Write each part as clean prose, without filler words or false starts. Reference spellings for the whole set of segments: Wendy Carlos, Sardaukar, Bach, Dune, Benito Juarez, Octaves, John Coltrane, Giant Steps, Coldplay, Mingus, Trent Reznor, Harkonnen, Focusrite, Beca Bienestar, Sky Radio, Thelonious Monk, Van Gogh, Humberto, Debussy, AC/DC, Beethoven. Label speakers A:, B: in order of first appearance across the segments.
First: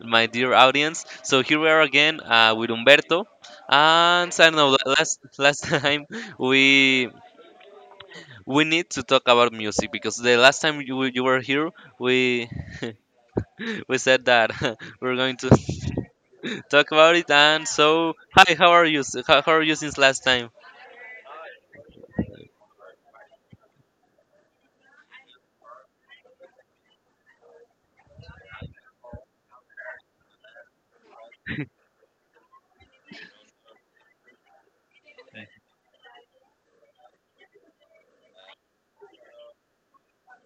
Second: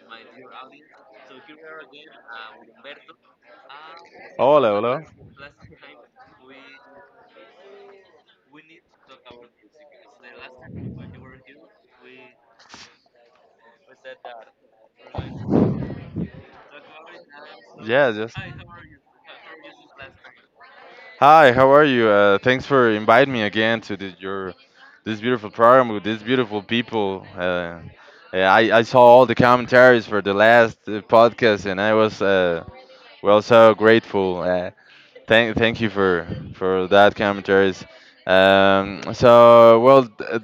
A: my dear audience. So here we are again with Humberto, and I don't know.
B: Hola,
A: la-
B: hola.
A: Last last time we we need to talk about music because the last time you were here, we we said that we're going to talk about it. And
B: Yeah,
A: so,
B: just.
A: hi, how are you? How are you since last time?
B: Hi, how are you? Thanks for inviting me again to your this beautiful program with these beautiful people. Yeah, I saw all the commentaries for the last podcast, and I was well so grateful. Thank you for that commentaries. Um, so well, uh,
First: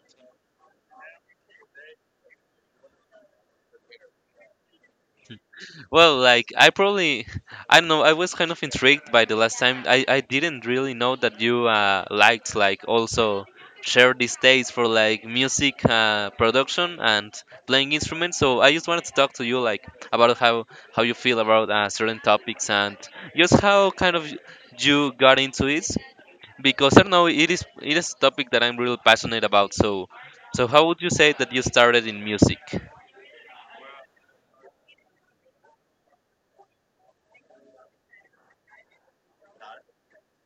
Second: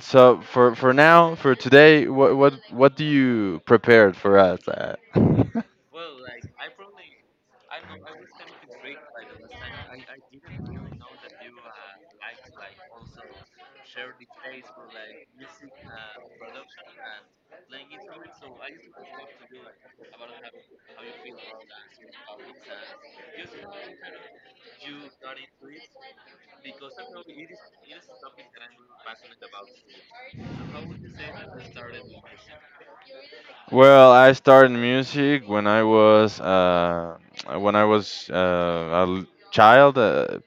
B: so for now, for today, what do you prepared for us?
A: Well, like I probably, I don't know. I was kind of intrigued by the last time. I didn't really know that you liked like also share these days for like music production and playing instruments. So I just wanted to talk to you like about how you feel about certain topics and just how kind of you got into it because I don't know it is a topic that I'm really passionate about. So so how would you say that you started in music
B: Well, I started music when I was a child. Uh,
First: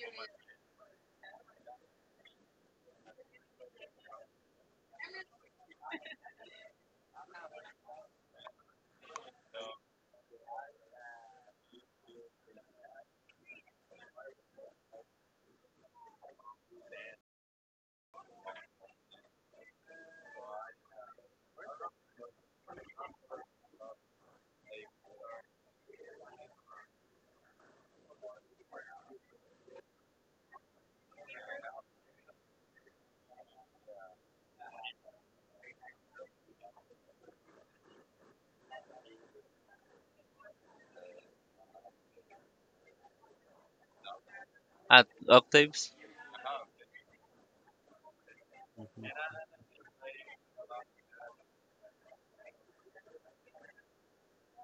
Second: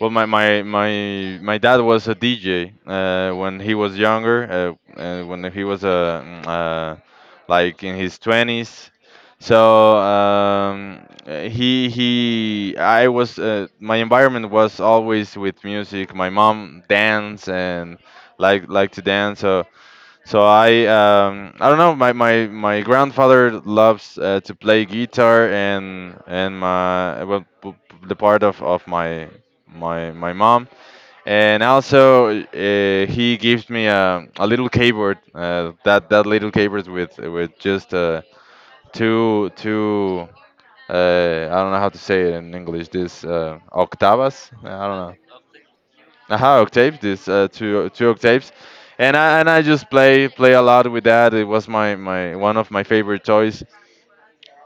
B: well, my, my my my dad was a DJ when he was younger. When he was like in his twenties, so he I was my environment was always with music. My mom dance and like to dance. So I don't know. My grandfather loves to play guitar and my well p- p- the part of my mom, and also he gives me a little keyboard . That little keyboard with just two, I don't know how to say it in English, this octavas. I don't
A: at
B: know.
A: octaves?
B: Aha, octaves, this two octaves, and I just play a lot with that. It was my one of my favorite toys.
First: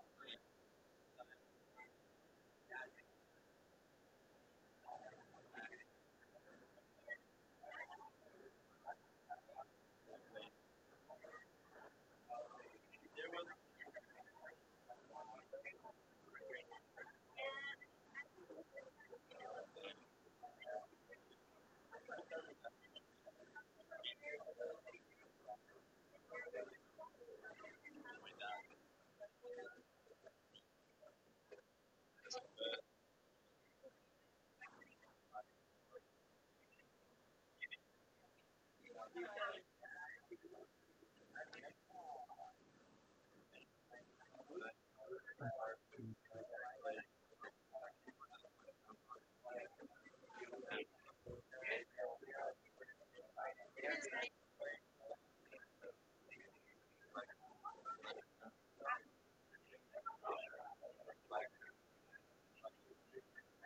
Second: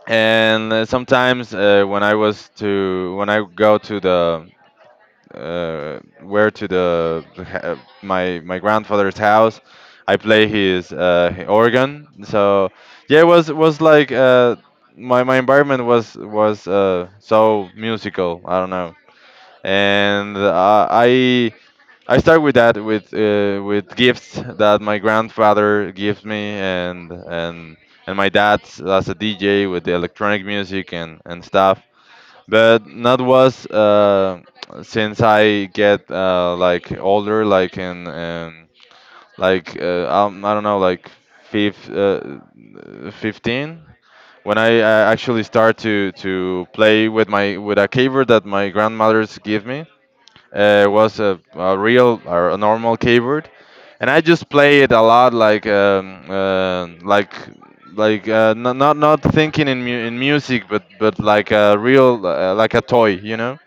B: And sometimes when I go to the where to the ha- my grandfather's house. I play his organ. So yeah, it was like my environment was so musical. I don't know. And I start with that with gifts that my grandfather gives me, and my dad as a DJ with the electronic music and stuff. But not was since I get like older, like in like I don't know, like fifth, uh, 15, when I actually start to play with my with a keyboard that my grandmother's give me. It was a real or a normal keyboard, and I just play it a lot, like not thinking in in music, but like a real like a toy, you know,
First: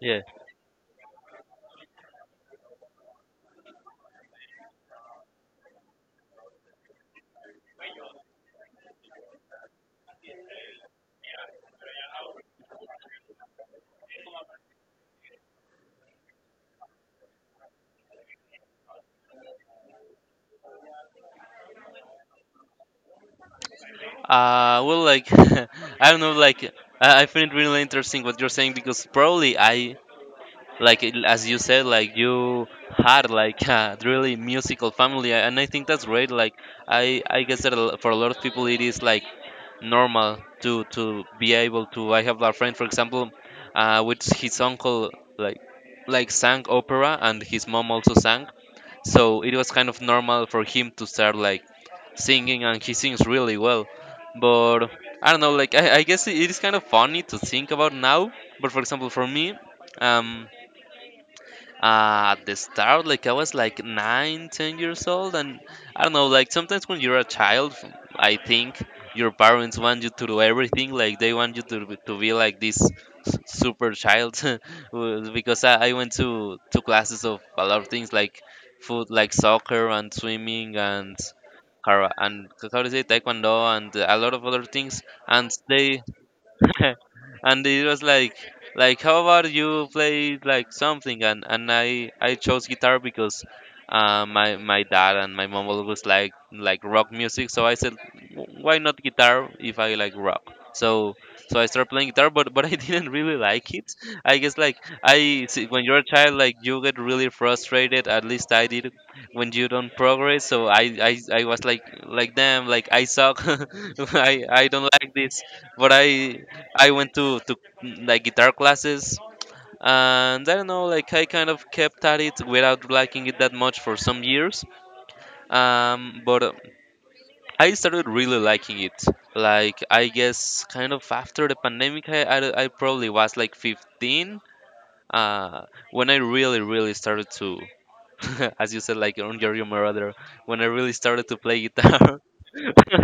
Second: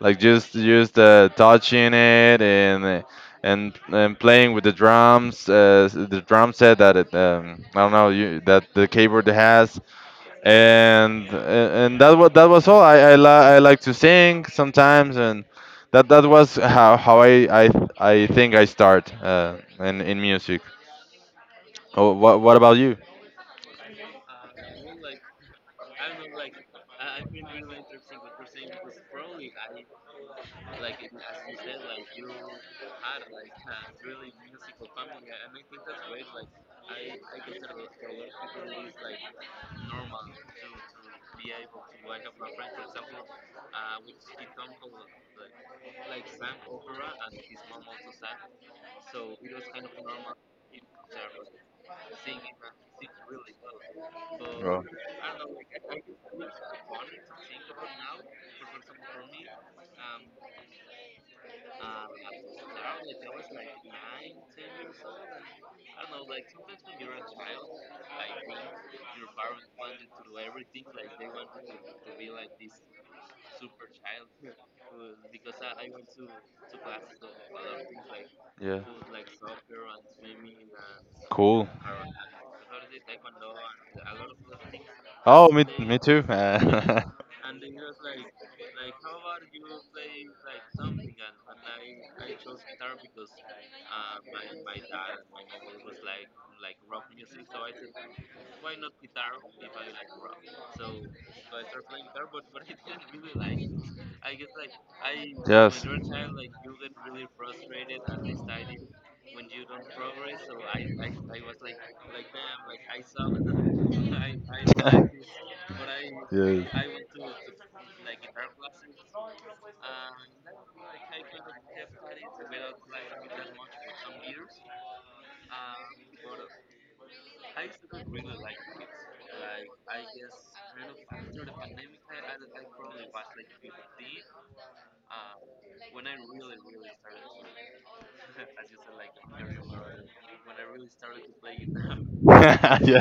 B: like
A: Yeah.
B: just touching it and. And playing with the drums, the drum set that I don't know, that the keyboard has. And that was all. I like to sing sometimes, and that was how I think I start in music. Oh, what about you?
A: Well, like I don't know, like I find it really interesting what you're saying because probably I like as you said, like you had like a really musical family, and I think that's great. Like I guess that for a lot of people it is like normal to be able to. I have a friend, for example, with his uncle like like sang opera and his mom also sang so it was kind of normal for him to start like singing and he sings really well,
B: Bro.
A: but I don't know like I guess it is kind of funny to think about now, but for example for me, um at the start like I was like 9 10 years old, and I don't know, like sometimes when you're a child I think your parents want you to do everything like they want you to, to be like super child. Well, because I went to classes of a lot of things like
B: Yeah.
A: food like soccer and swimming and
B: Cool.
A: kara and how to say taekwondo and a lot of other things, and
B: Oh, me
A: they
B: too.
A: and it was like how about you play like something, and and I chose guitar because my my dad and my mom always like rock music, so I said, Why not guitar if I like rock?" So so I started playing guitar, but I didn't really like it. I guess like I see, when
B: Yes.
A: you're a child like you get really frustrated, at least I did, when you don't progress, so I was like damn like I suck. I don't like this, but I went to like guitar classes, and I don't know, like I kind of kept at it without liking it that much for some years. But I started really liking it. Like I guess kind of after the pandemic, I probably was like 15. Uh, when I really really started to, as you said, like on your mother, when I really started to play guitar.
B: Yeah.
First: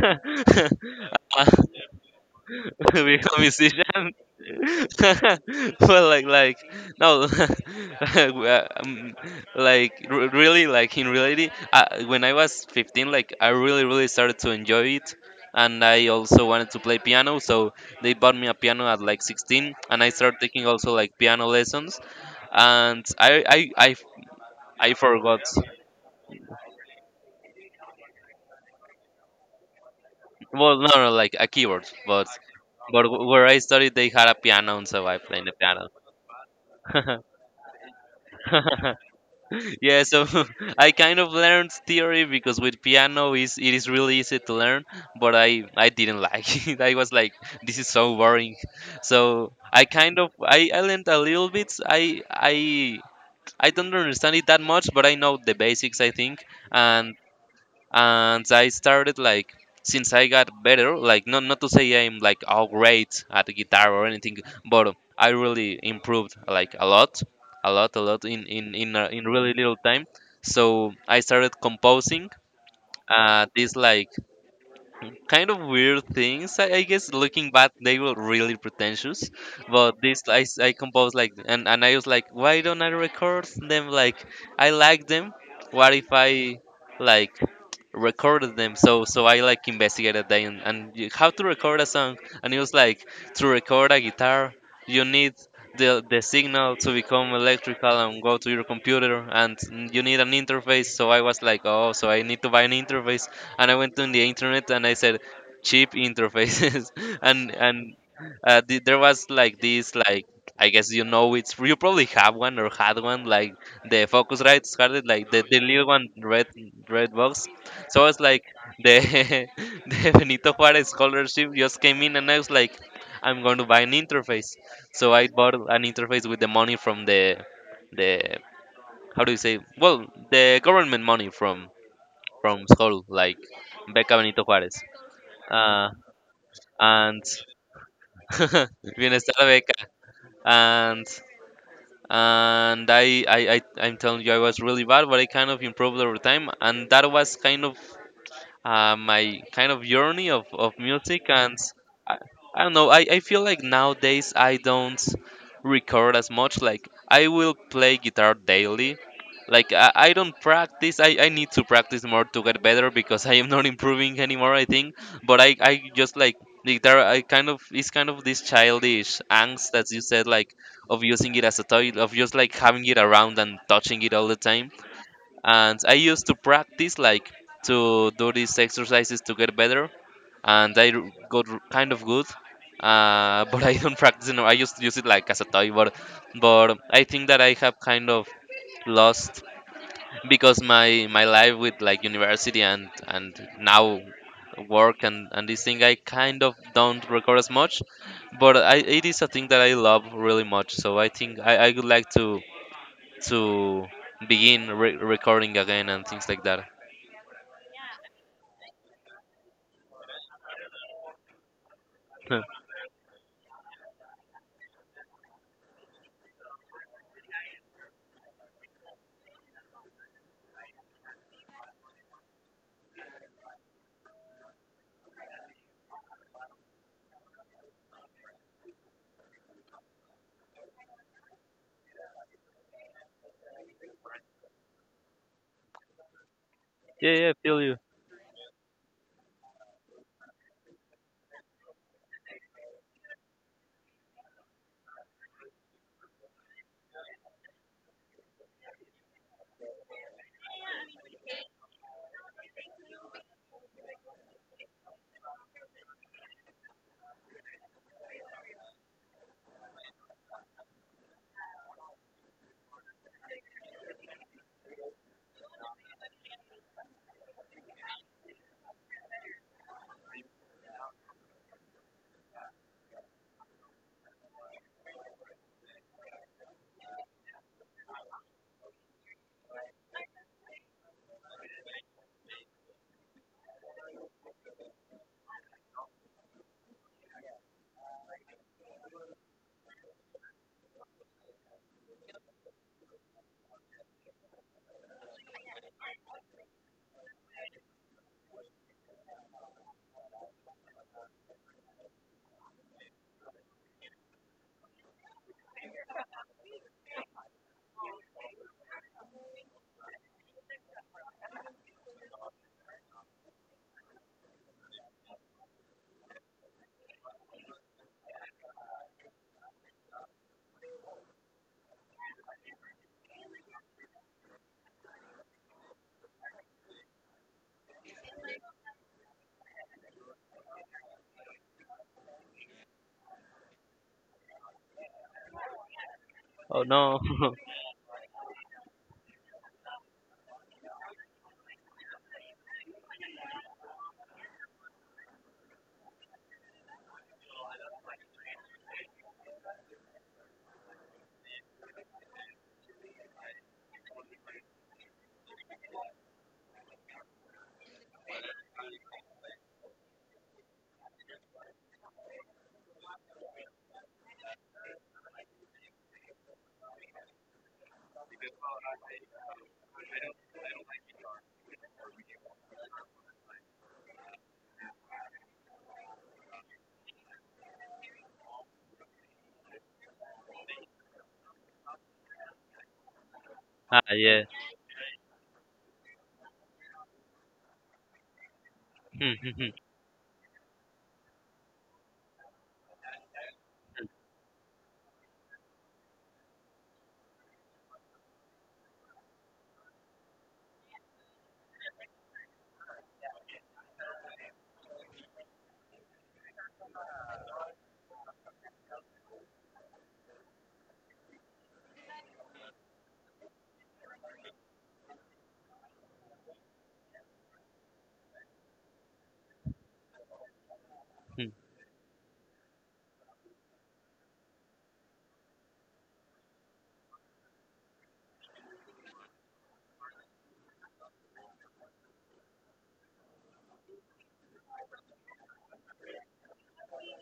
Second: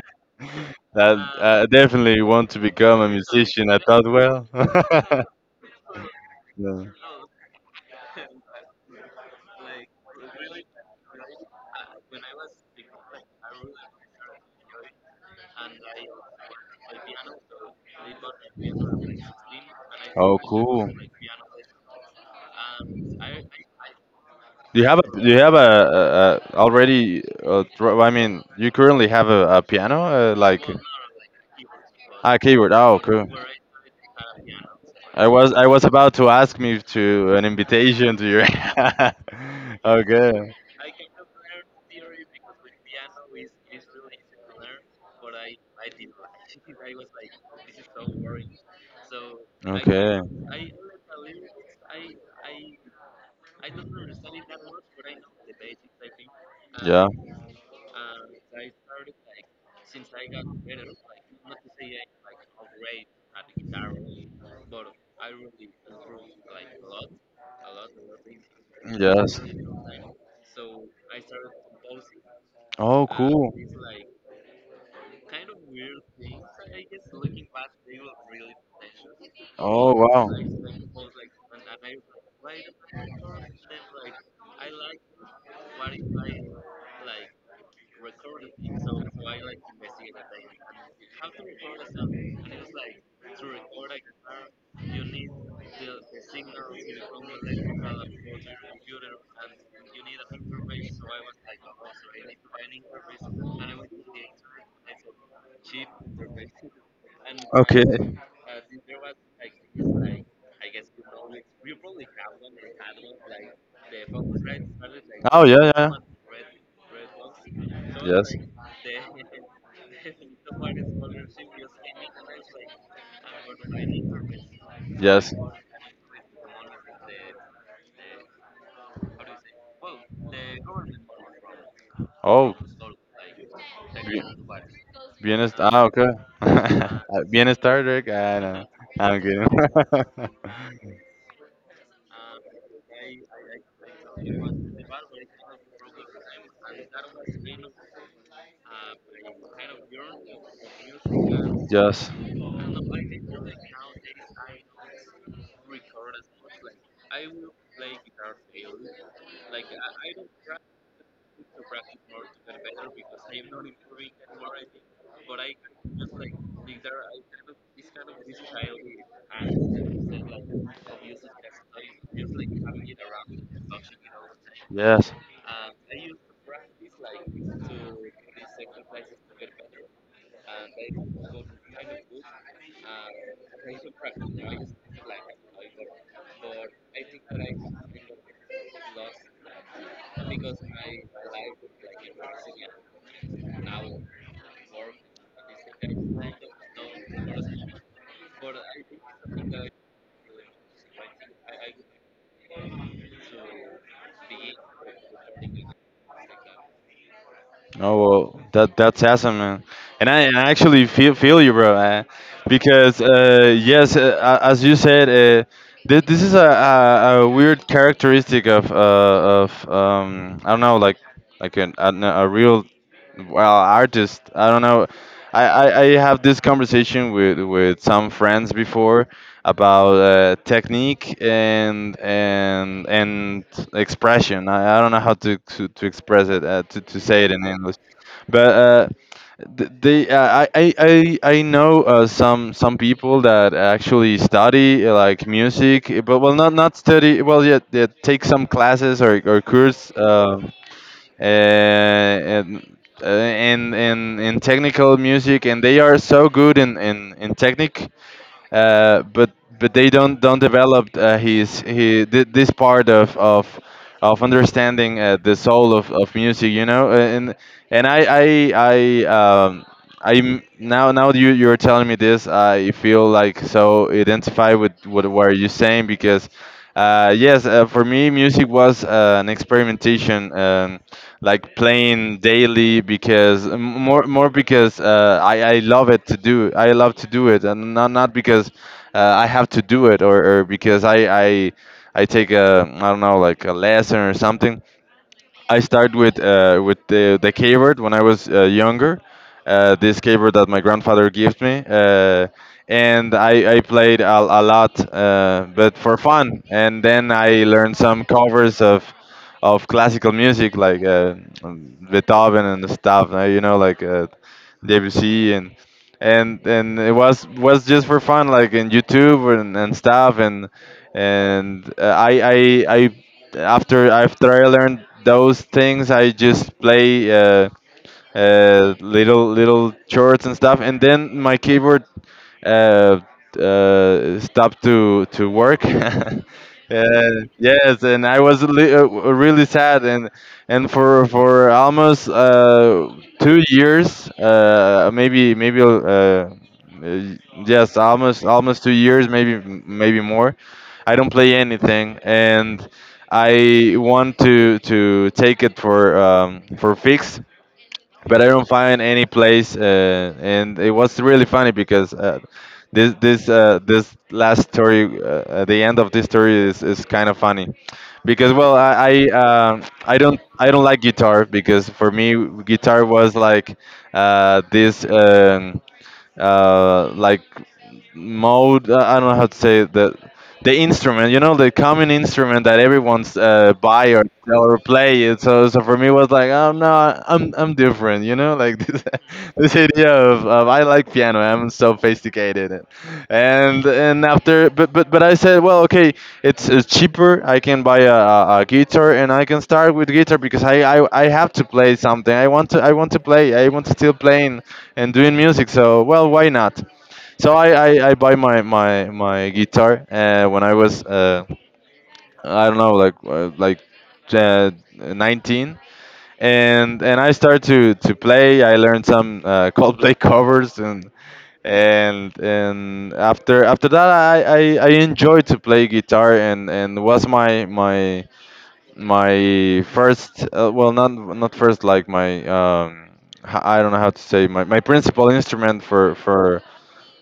B: That. I definitely want to become a. Well,
A: become a musician
B: yeah. And the.
A: well like no uh, um, like really like in reality when I was 15 like I really really started to enjoy it, and I also wanted to play piano, so they bought me a piano at like 16, and I started taking also like piano lessons, and
B: Do you
A: I
B: have a do you
A: forgot.
B: have a already? I mean, you currently have a piano, like.
A: Well no no like a keyboard,
B: Ah, keyboard. Oh,
A: but
B: cool.
A: where I studied they had a piano, and so I
B: I
A: played
B: was
A: the
B: I was
A: piano.
B: about to ask me to an invitation to your.
A: Yeah, so
B: Okay.
A: I kind of learned theory because with piano is it is really easy to learn, but I didn't like it. I was like, this is so boring, so i
B: Okay.
A: kind of i, I learned a little bit. I I don't understand it that much, but I know the basics I think.
B: Yeah.
A: And I started like since I got better, like not to say I'm like all great at guitar or anything, but I really improved like a lot, a lot, a lot in
B: Yes.
A: really little time. So I started composing
B: Oh, cool.
A: these like kind of weird things. I guess looking back they were really pretentious,
B: Oh,
A: but this
B: wow.
A: I composed like, and I was like why don't I record them? Like, I like them. What if I like recorded them? So so I like investigated that, and how to record a song. And it was like to record a guitar you need the signal to become electrical and go to your computer, and you need an interface. So I was like, oh, so I need to buy an interface. And I went on the internet, and I said cheap interfaces. And
B: Okay.
A: there was like this like, I guess you know it's, you probably have one or had one, like the Focusrite started like
B: Oh,
A: the little
B: yeah
A: one red red box. So
B: yeah.
A: I was
B: Yes.
A: like, the the Benito Juarez scholarship just came in, and I was like, I'm going to buy an interface. So I
B: Yes.
A: bought an interface with the money from the how do you say? Well, the government money
B: Oh,
A: from school, like Beca Benito
B: bi-
A: Juarez,
B: bienestar. Ah,
A: uh,
B: okay.
A: and
B: Bienestar, Drake. Ah, no. I'm
A: Bienestar
B: kidding.
A: Beca, and and I'm telling you, I was really bad, but I kind of improved over time, and that was kind of my kind of journey of music. And
B: Yes.
A: I, I don't know. I feel like nowadays I don't record as much. Like I will play guitar daily like I don't practice. I need to practice more to get better because I am not improving anymore I think. But I just like the guitar. I kind of it's kind of this childish angst as you said like of using it as a toy, of just like having it around and touching it all the time,
B: Yes.
A: and I used to practice like to do these exercises to get better, and I kind of good. But I don't practice anymore. I just use it like as a toy, but I think that I have kind of lost because my life with like university and now work and this thing I kind of don't record as much, but I it is a thing that I love really much. So I think I would like to begin recording again and things like that.
B: Oh well, that's awesome, man. And I actually feel you, bro. Because yes, as you said, this is a weird characteristic of I don't know, like like a real, well, artist. I don't know. I have this conversation with some friends before, about technique and expression. I don't know how to express it, to say it in English, but they I know some people that actually study like music, eh, but well, not not study well yeah, they take some classes or course, um, and in technical music, and they are so good in technique, uh, but but they don't develop this part of understanding the soul of music. And I um, I now you're telling me this. I feel like so identify with what were you saying, because yes, for me music was an experimentation. Like playing daily, because more, because I love to do it, and not because I have to do it, or because I take a, I don't know, like a lesson or something. I started with the keyboard when I was younger. This keyboard that my grandfather gave me. And I played a lot, but for fun. And then I learned some covers of classical music, like Beethoven and stuff. You know, like Debussy. And it was just for fun, like in YouTube, and stuff, and uh, I, I after I learned those things, I just play little chords and stuff. And then my keyboard uh, stopped to work.
A: Oh no.
B: Yes, and I was really sad. And for almost 2 years, maybe, yes, almost 2 years, maybe, more. I don't play anything, and I want to take it for, for fix, but I don't find any place. And it was really funny, because this last story, at the end of this story, is kind of funny, because well, I don't like guitar, because for me guitar was like this like mode. I don't know how to say that. The instrument, you know, the common instrument that everyone's buy
A: Ah,
B: or
A: yeah.
B: sell or play. It. So for me, it was like, oh, no, I'm different, you know, like this.
A: Hmm, hmm, hmm,
B: This idea of I like piano, I'm so sophisticated. And after, but I said, well, okay, it's cheaper. I can buy a guitar, and I can start with guitar, because I have to play something. I want to play. I want to still playing and doing music. So well, why not? So I buy my guitar when I was I don't know, like uh, 19, and I started to play. I learned some Coldplay covers, and
A: hmm.
B: and after that, I enjoyed to play guitar, and was my first, well, not first, like my, I don't know how to say, my principal instrument for for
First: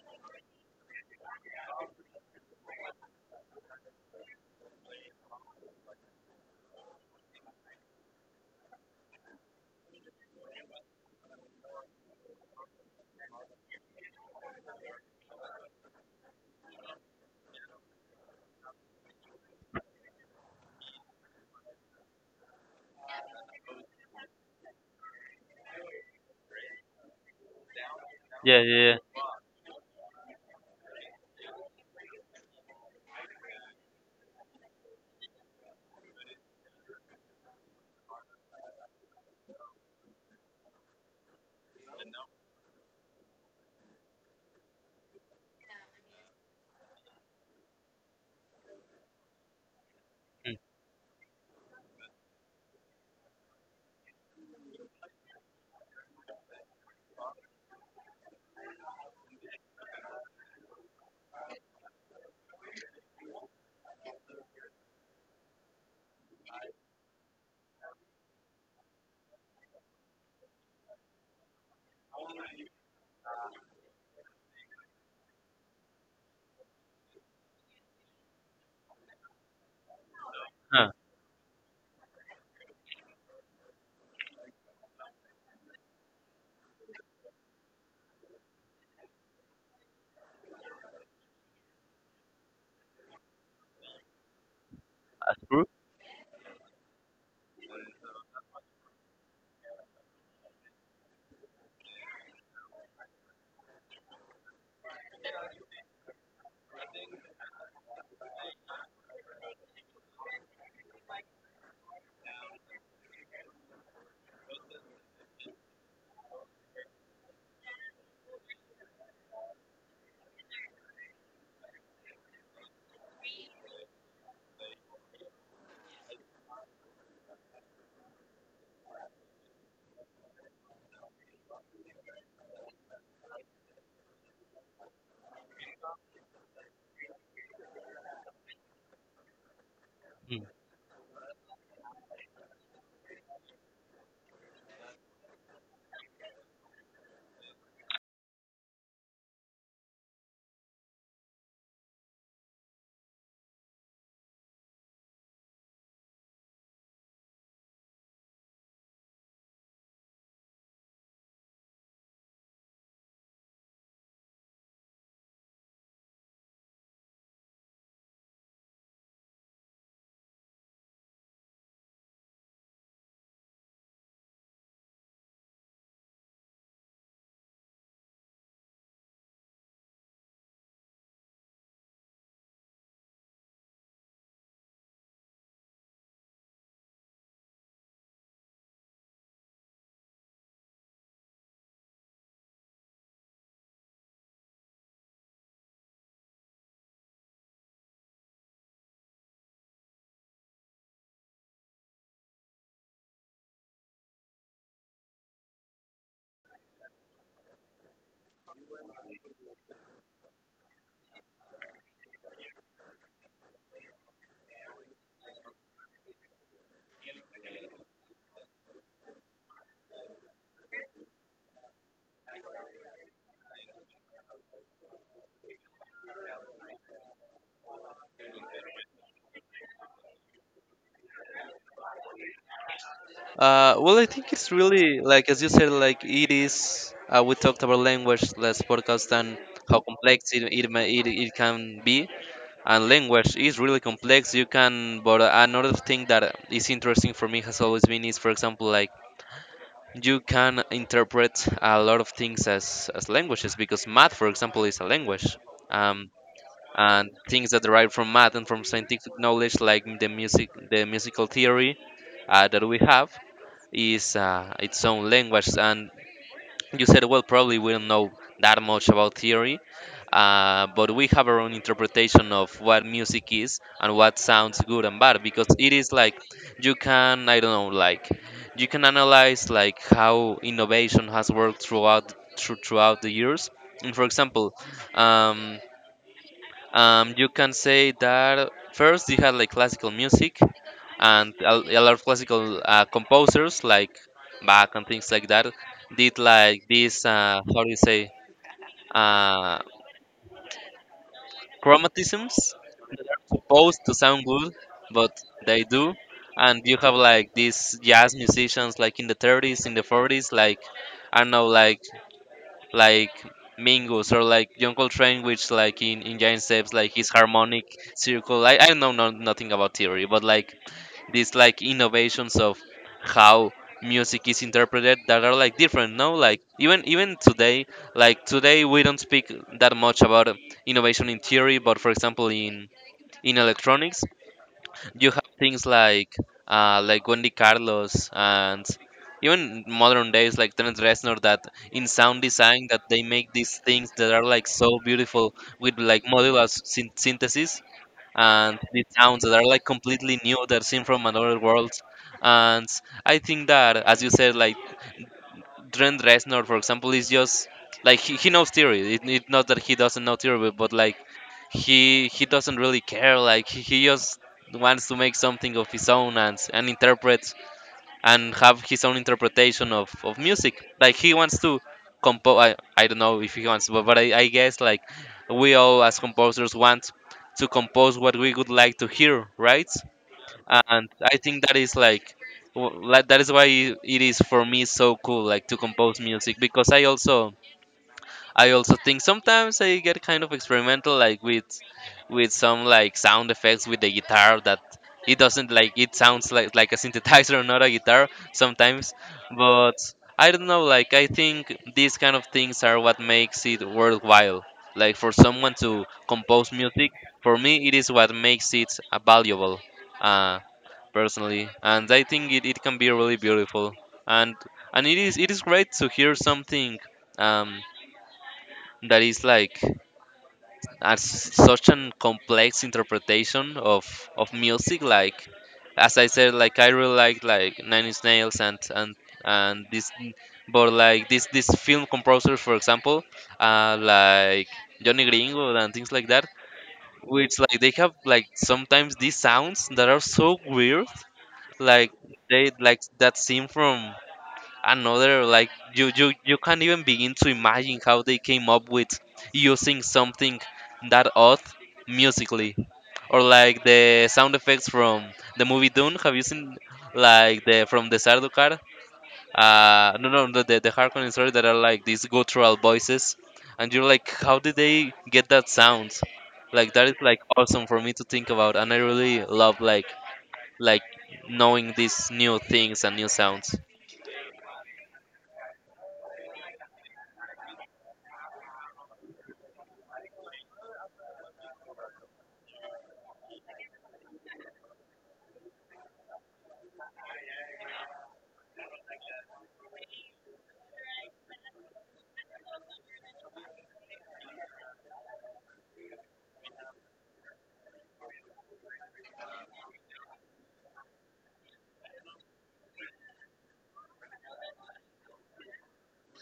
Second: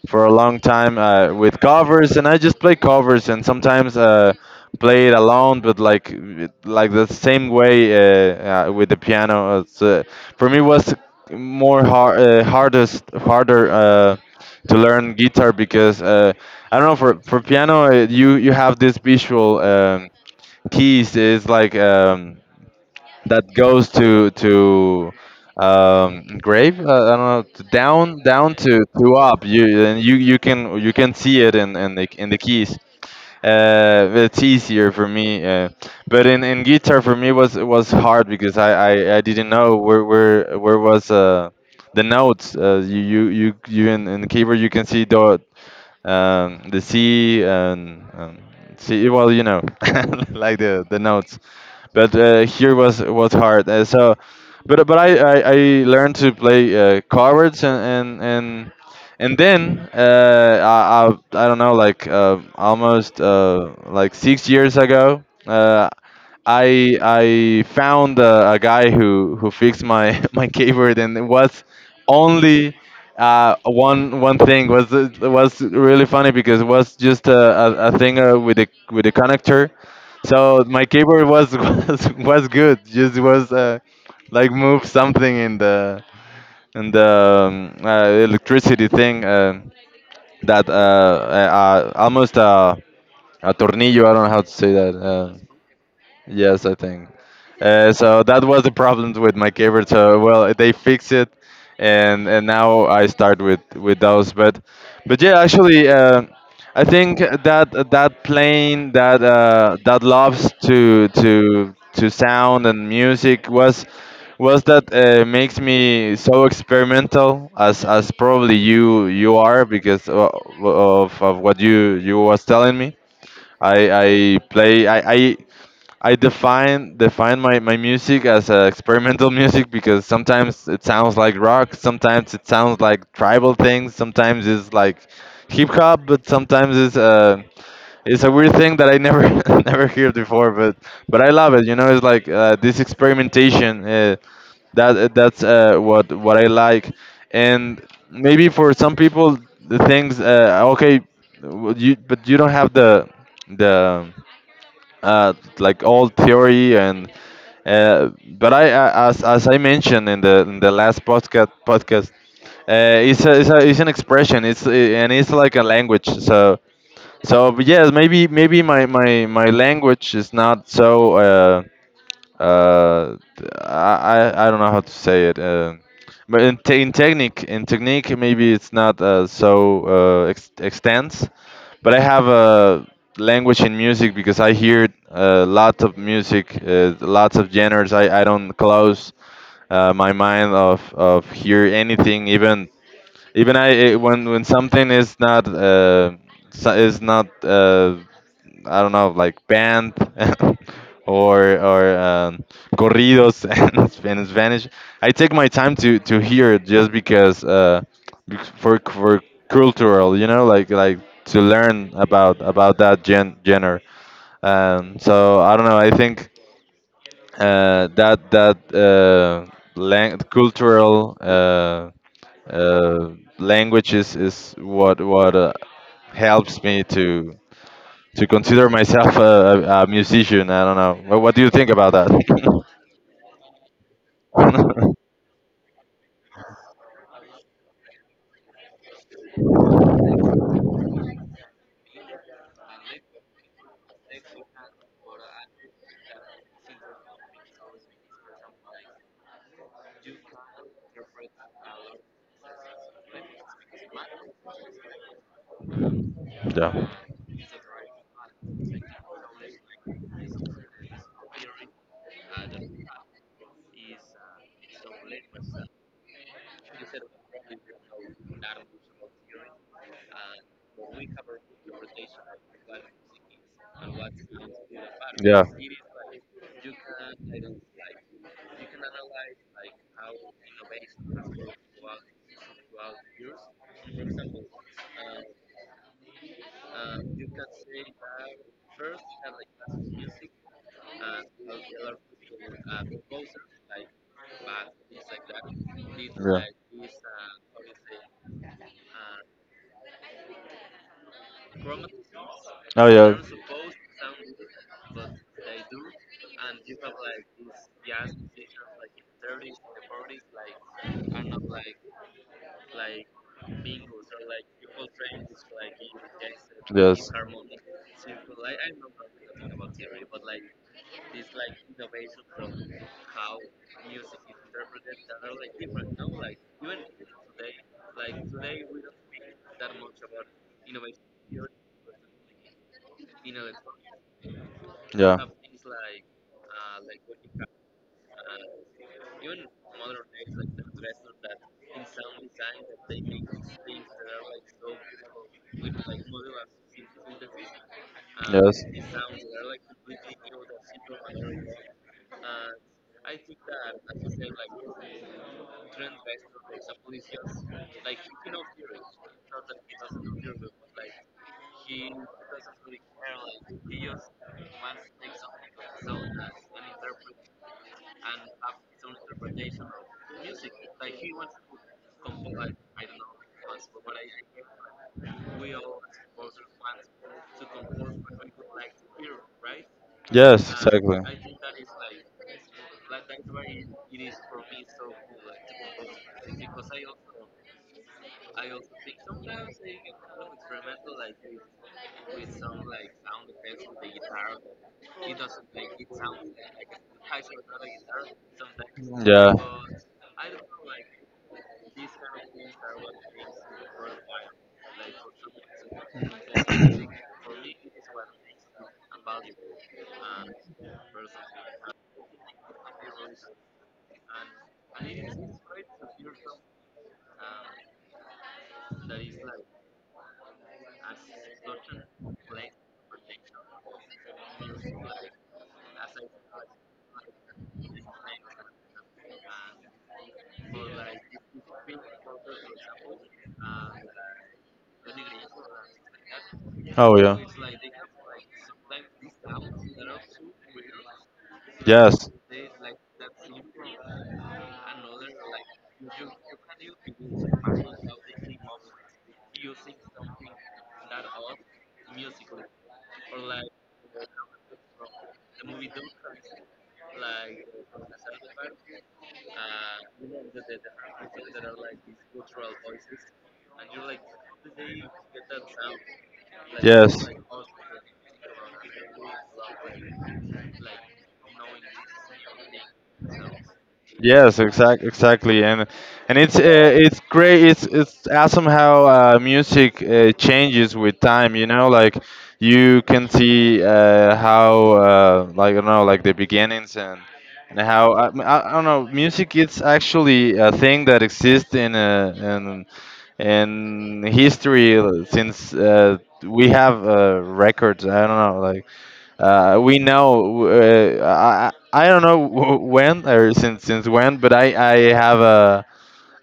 B: for a long time, with covers, and I just play covers, and sometimes play it alone, but like the same way, with the piano. For me, was harder, to learn guitar, because I don't know, for piano, you have this visual, keys. It's like that goes to grave. I don't know, to down,
A: Yeah,
B: to
A: yeah, yeah.
B: to up. You can see it in the keys. It's easier for me, but in guitar for me was hard, because I didn't know where was the notes. In the keyboard you can see the C, and C. Well, you know,
A: Hmm,
B: like the notes, but here was hard. But I learned to play cards, and then I don't know, like almost like 6 years ago. I found a guy who fixed my my keyboard, and it was only one thing. Was really funny, because it was just a thing with the connector, so my
A: huh.
B: keyboard was was good. Just was like move something in the electricity thing, that almost a tornillo. I don't know how to say that.
A: True.
B: Yes, I think. So that was the problems with my keyboard. So well, they fixed it, and now I start with those. But yeah, actually, I think that that plane that loves to sound and music was that makes me so experimental as probably you are because of what you was telling me. I play I define my music as experimental music because sometimes it sounds like rock, sometimes it sounds like tribal things, sometimes it's like hip hop, but sometimes it's a weird thing that I never never heard before, but I love it. You know, it's like this experimentation. That's what I like, and maybe for some people the things okay, you but you don't have the uh, like all theory and uh, but as I mentioned in the in the last podcast it's an expression it's and it's like a language so but yes maybe my language is not so. Uh, I don't know how to say it. But in technique, maybe it's not so extends. But I have a language in music because I hear lots of music, lots of genres. I don't close my mind of hear anything, even when something is not is not. I don't know, like band or corridos in Spanish. I take my time to hear it just because for cultural, you know, like to learn about that genre. So I don't know. I think that cultural uh, language is what helps me to consider myself a musician. I don't know. What do you think about that?
A: Well, I think it's really like as you said, like it is. We talked about language last podcast and how complex it it can be, and language is really complex. You can, but another thing that is interesting for me has always been is, for example, like you can interpret a lot of things as languages, because math, for example, is a language. Um,
B: yeah.
A: and things that derive from math and from scientific knowledge, like the music, the musical theory that we have, is its own language. And you said, well, probably we don't know that much about theory, but we have our own interpretation of what music is and what sounds good and bad, because it is like you can, I don't know, like you can analyze like how innovation has worked throughout throughout the years. And
B: Yeah.
A: for example, um, you can say that first you had like classical music, and a lot of classical composers like Bach and things like that did like these how do you say uh, chromatisms that are supposed to sound good but they do. And you have like these jazz musicians like in the 30s in the 40s like I don't know like Mingus or like John Coltrane, which like in Giant Steps, like his harmonic circle. I know no, nothing about theory, but like these like innovations of how music is interpreted that are like different no like even even today like today we don't speak that much about innovation in theory, but for example in electronics you have things like Wendy Carlos and even modern days like Trent Reznor that in sound design that they make these things that are like so beautiful with like modular synthesis and these sounds that are like completely new that seem from another world. And I think that as you said like Trent Reznor, for example, is just like he knows theory. It's not that he doesn't know theory, but like he doesn't really care. Like he just wants to make something of his own and interpret and have his own interpretation of music. Like he wants to compose. I don't know if he wants, but I guess like we all as composers want to compose what we would like to hear, right?
B: Yes.
A: And I think that is like that is why it is for me so cool like to compose music because I also think sometimes I get kind of experimental, like with some like sound effects with the guitar that it doesn't like it sounds like a synthesizer, not a guitar sometimes.
B: Yeah.
A: But I don't know, like I think these kind of things are what makes it worthwhile. Like for someone to compose music, for me it is what makes it valuable, uh, personally. And I think it can be really beautiful. And and it is great to hear something. Um, that is like as such an complex interpretation of music like as I said like I really like nine-inch nails and this but like this film composers for example uh like johnny gringo and things like that
B: Oh yeah.
A: which like they have like sometimes these sounds that are so weird like
B: Yes.
A: they like that scene from another like you can't even begin to imagine how they came up with using something that odd musically or like the sound effects from the movie Dune, have you seen like the from the Sardaukar no, no, the Harkonnen story that are like these guttural voices and you're like how did they get that sound, like that is
B: Yes.
A: like awesome for me to think about and I really love like like knowing these new things and new sounds.
B: Yes, exactly, and it's great. It's awesome how music changes with time. You know, like you can see how like I don't know, like the beginnings and how I don't know. Music is actually a thing that exists in history since we have records. I don't know, like, we know. I I don't know when or since when, but I have a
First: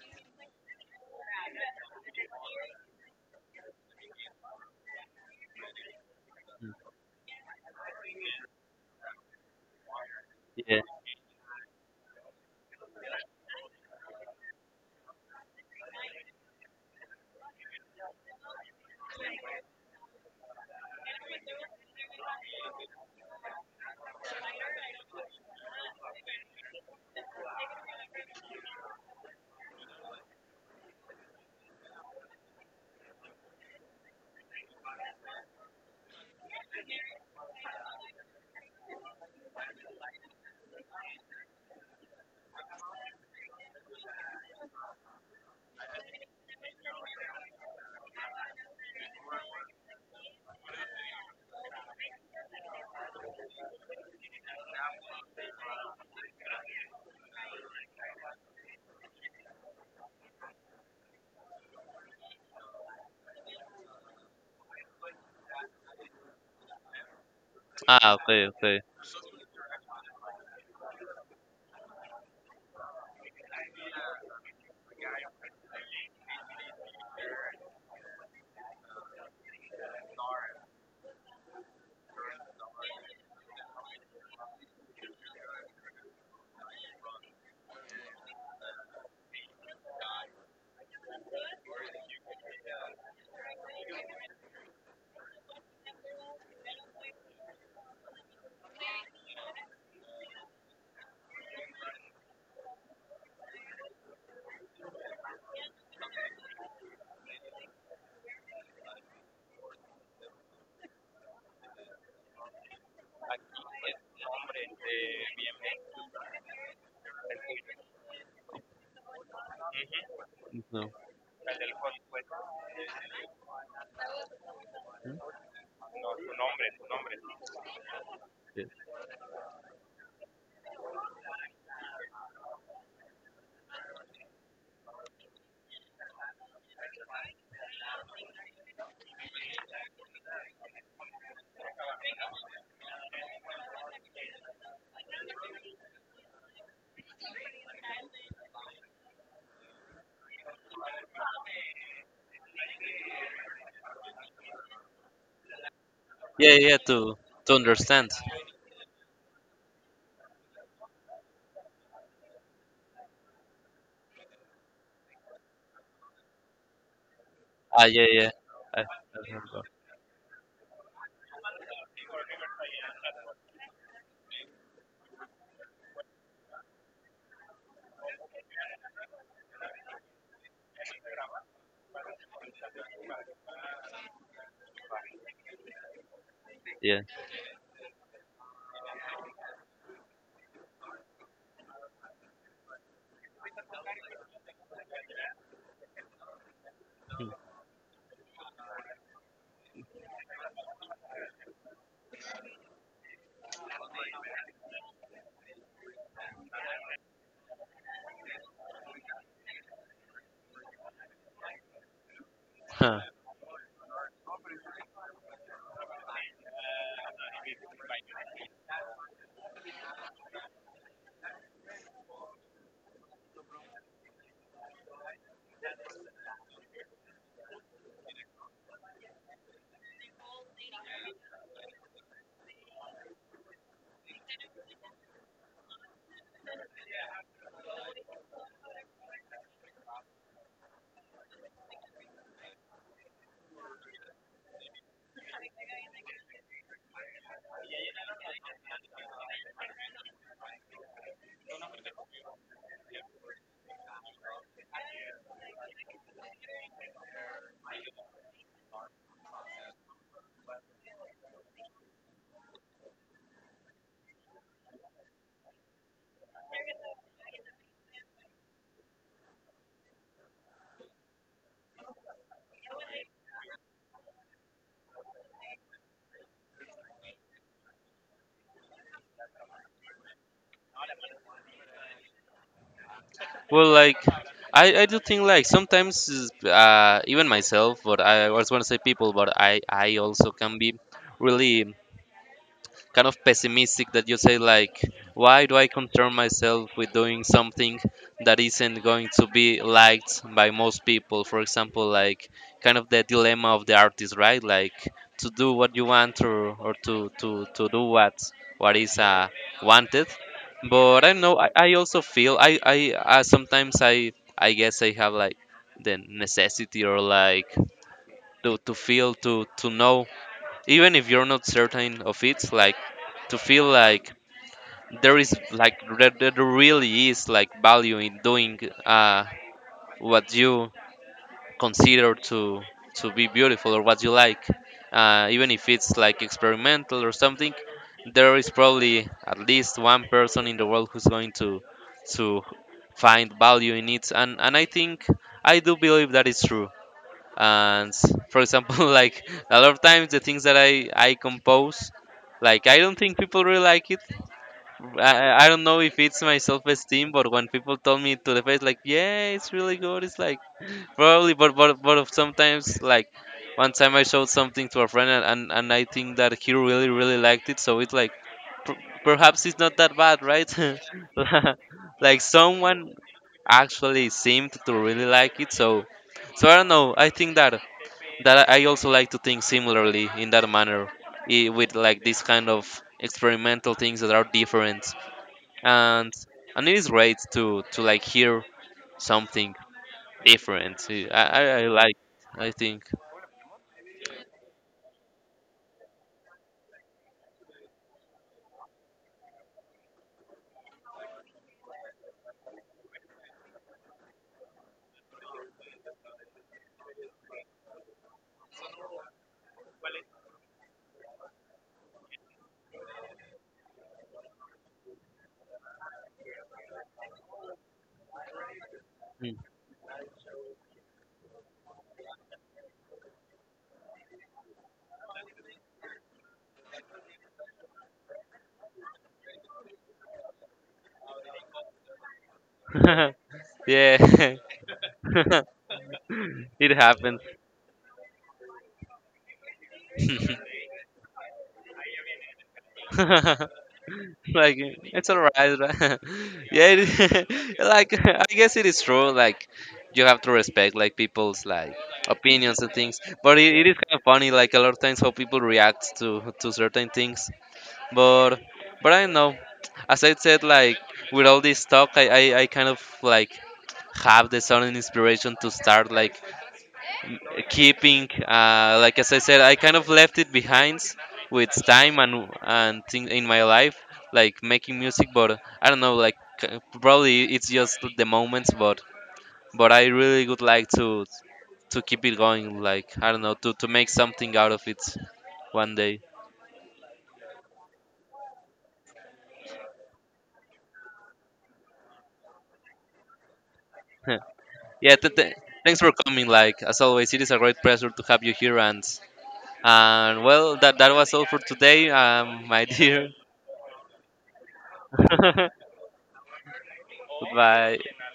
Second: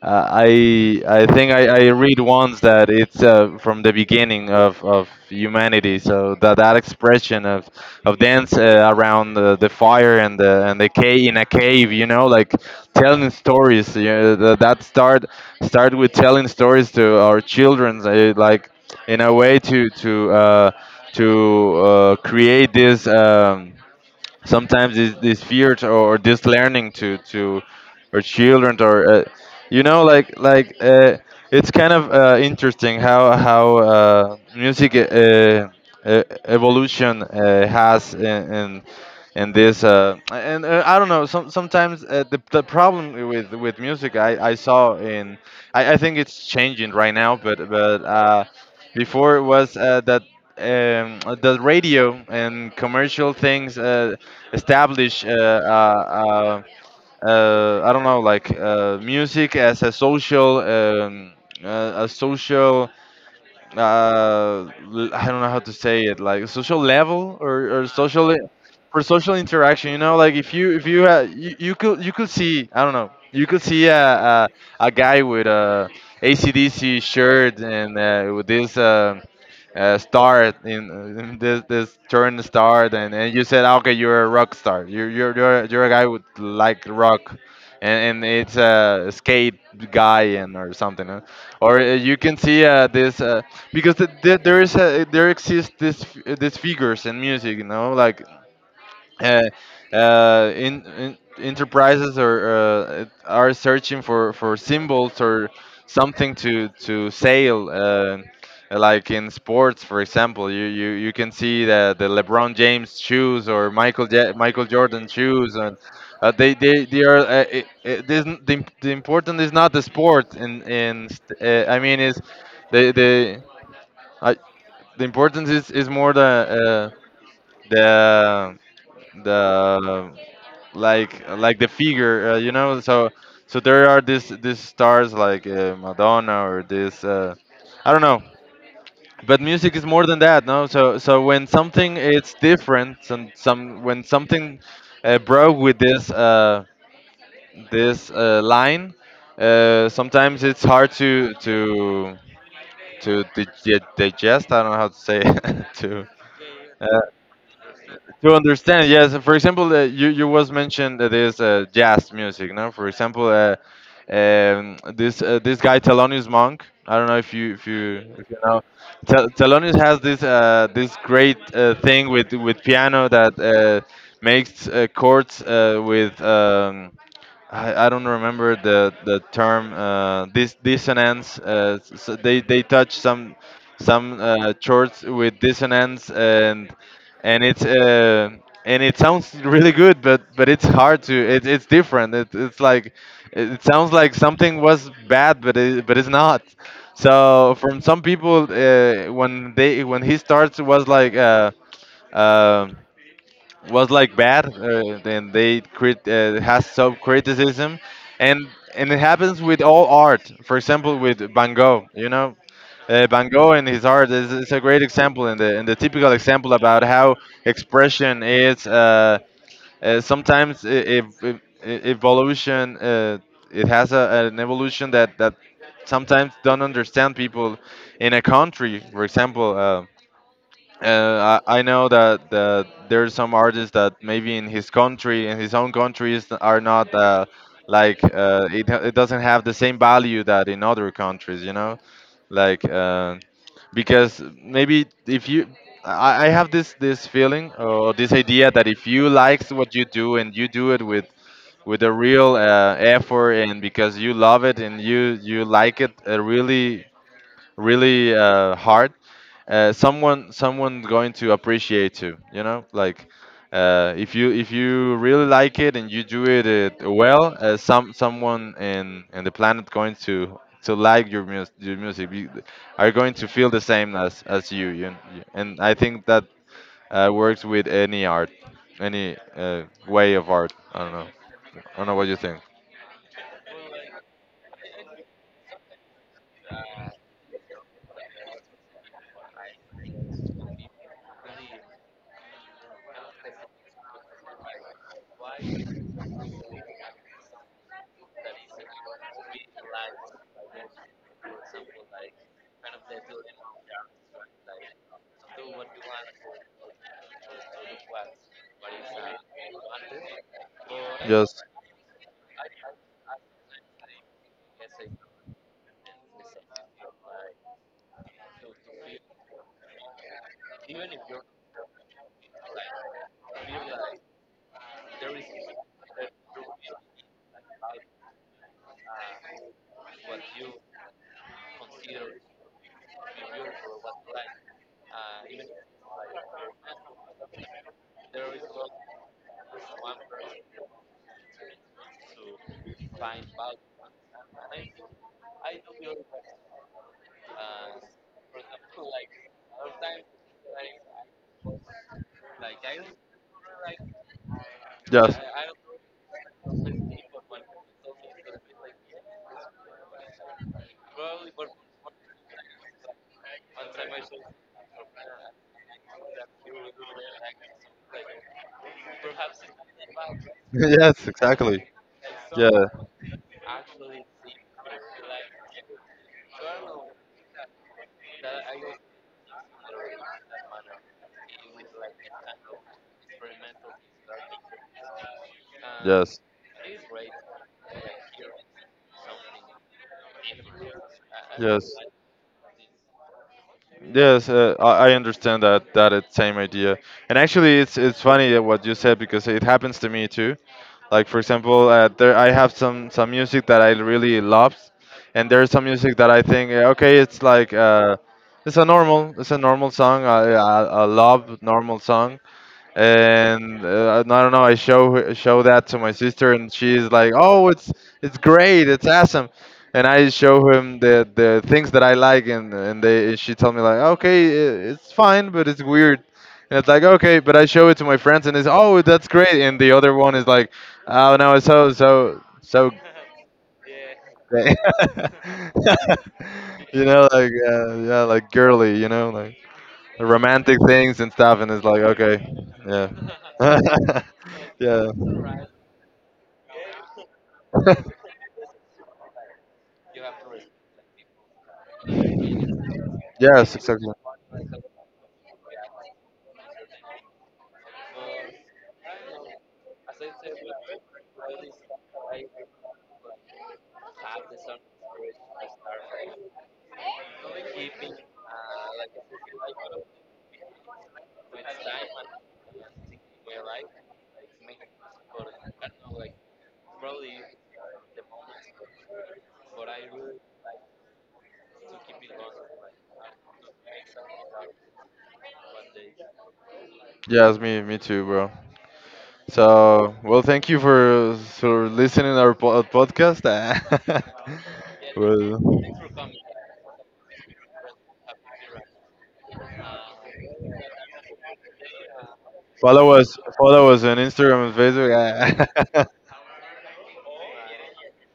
B: I think I read once that it's from the beginning of humanity. So that expression of dance around the fire and
A: Yeah.
B: the cave in a cave, you know, like telling stories. You know, that start with telling stories to our children, like in a way to create this. Sometimes this fear to, or this learning to or children or you know like like it's kind of interesting how music evolution has in and this and I don't know. Sometimes the problem with music I saw in I think it's changing right now, but before it was that the radio and commercial things establish I don't know like music as a social I don't know how to say it, like a social level, or
A: Ah,
B: social
A: okay, okay.
B: for social interaction. You know, like if you you could you could see, I don't know, you could see a guy with a AC/DC shirt and with this start in this turn start, and you said, "Ah, okay, you're a rock star, you're a guy with like rock, and it's a skate guy," and or something, huh? Or you can see this because there is a there exists these figures in music. You know, like uh, in enterprises are searching for symbols or something to sell. Like in sports, for example, you can see the LeBron James shoes or Michael Jordan shoes, and they they are. It, it isn't, the important is not the sport,
A: No.
B: and I mean is the the. I, the
A: Hmm?
B: importance is more the the
A: Yeah,
B: the like the figure, you know. So so there are these stars like Madonna or this I don't know, but music is more than that, no? So so when something it's different and some when something broke with this line, sometimes it's hard to to digest. I don't know how to say it
A: yeah, yeah. Yeah.
B: uh,
A: To understand.
B: to understand. Yes, for example, you you was mentioned that is jazz music, no? For example, this guy Thelonious Monk, I don't know if you if
A: Ah,
B: you
A: yeah,
B: if
A: yeah.
B: you know.
A: I remember.
B: Thelonious has this this great thing with piano that makes chords with I don't remember the term, dissonance. They touch some chords with dissonance,
A: Yeah.
B: and it's and it sounds really good, but it's hard to it, it's different. It's like it sounds like something was bad, but it, but it's not. So from some people, when they when he starts, it was like. Um was like bad and they crit has some criticism, and and it happens with all art, for example, with Van Gogh. You know,
A: Huh.
B: Van Gogh and his art is a great example and the typical example about how expression is sometimes evolution it has a, an evolution that that sometimes don't understand people in a country, for example, I know that there are some artists that maybe in his country, in his own countries, are not it, it doesn't have the same value that in other countries, you know, like because maybe if you, I have this this feeling or this idea that if you likes what you do and you do it with a real effort and because you love it and you like it really really hard, someone going to appreciate you. You know, like if you really like it and you do it, it well, someone in the planet going to like your music your music. You- are going to feel the same as you, you you- and I think that works with any art, any way of art. I don't know, I don't know what you think.
A: Well, like I do think like sometimes is, even myself, but I was want to say people, but I also can be really kind of pessimistic that you say like why do I concern myself with doing something that isn't going to be liked by most people for example like kind of the dilemma of the artist, right? Like to do what you want, or to, to do what is wanted. But I don't know.
B: Yes.
A: I also feel I sometimes I guess I have like the necessity or like to feel to know even if you're not certain of it like to feel like there is like there really is like value in doing uh, what you consider to be beautiful or what you like, even if it's like experimental or something. There is probably at least one person in the world who's going to find value in it. And I think I do believe that is true. And for example like a lot of times the things that I compose like I don't think people really like it.
B: Yes.
A: I don't know if it's my self-esteem, but when people tell me to the face like yeah it's really good it's like probably, but but of sometimes like one time I showed something to a friend and and I think that he really really liked it so it's like perhaps it's not that bad, right?
B: Yes, exactly.
A: Like
B: Yeah.
A: someone actually seemed to really like it. So so I don't know, I think that that I also like to think similarly in that manner, with like this kind of experimental things that are different. and
B: Yes.
A: and it is great to like hear something different. I
B: Yes.
A: like I think.
B: Yes, I understand that that it's same idea. And actually, it's funny that what you said, because it happens to me too. Like for example, there I have some music that I really love, and there's some music that I think okay, it's like it's a normal song. I love normal songs, and I don't know. I show that to my sister, and she's like, "Oh, it's great, it's awesome." And I show him the things that I like, and they she tell me like, "Okay, it's fine, but it's weird." And it's like, "Okay," but I show it to my friends, and it's, "Oh, that's great." And the other one is like, "Oh no, it's so so so."
A: Mm. Yeah. It
B: You know,
A: happens.
B: like yeah, like girly, you know, like, the romantic things and stuff, and it's like, okay, yeah,
A: Like
B: yeah,
A: it's all right, right? Yeah it, like I guess it is true like you have to respect like people's like opinions and things, but it,
B: yes,
A: it is
B: exactly.
A: kind of funny like a lot of times how people react to certain things. but but I don't know, as I said like with all this talk I kind of like have the sudden inspiration to start like keeping like as I said I kind of left it behind with time and thing in my life, like making music. But I don't know like probably it's just the moments, but I really would like to keep it going, like I don't know, to make something out of it one day.
B: Yes, me too, bro. So, well, thank you for listening our podcast.
A: Yeah,
B: Well,
A: thanks for coming like as always it is a great pleasure to have you here. And well that that was all for today, my dear.
B: follow us on Instagram and Facebook.
A: Goodbye.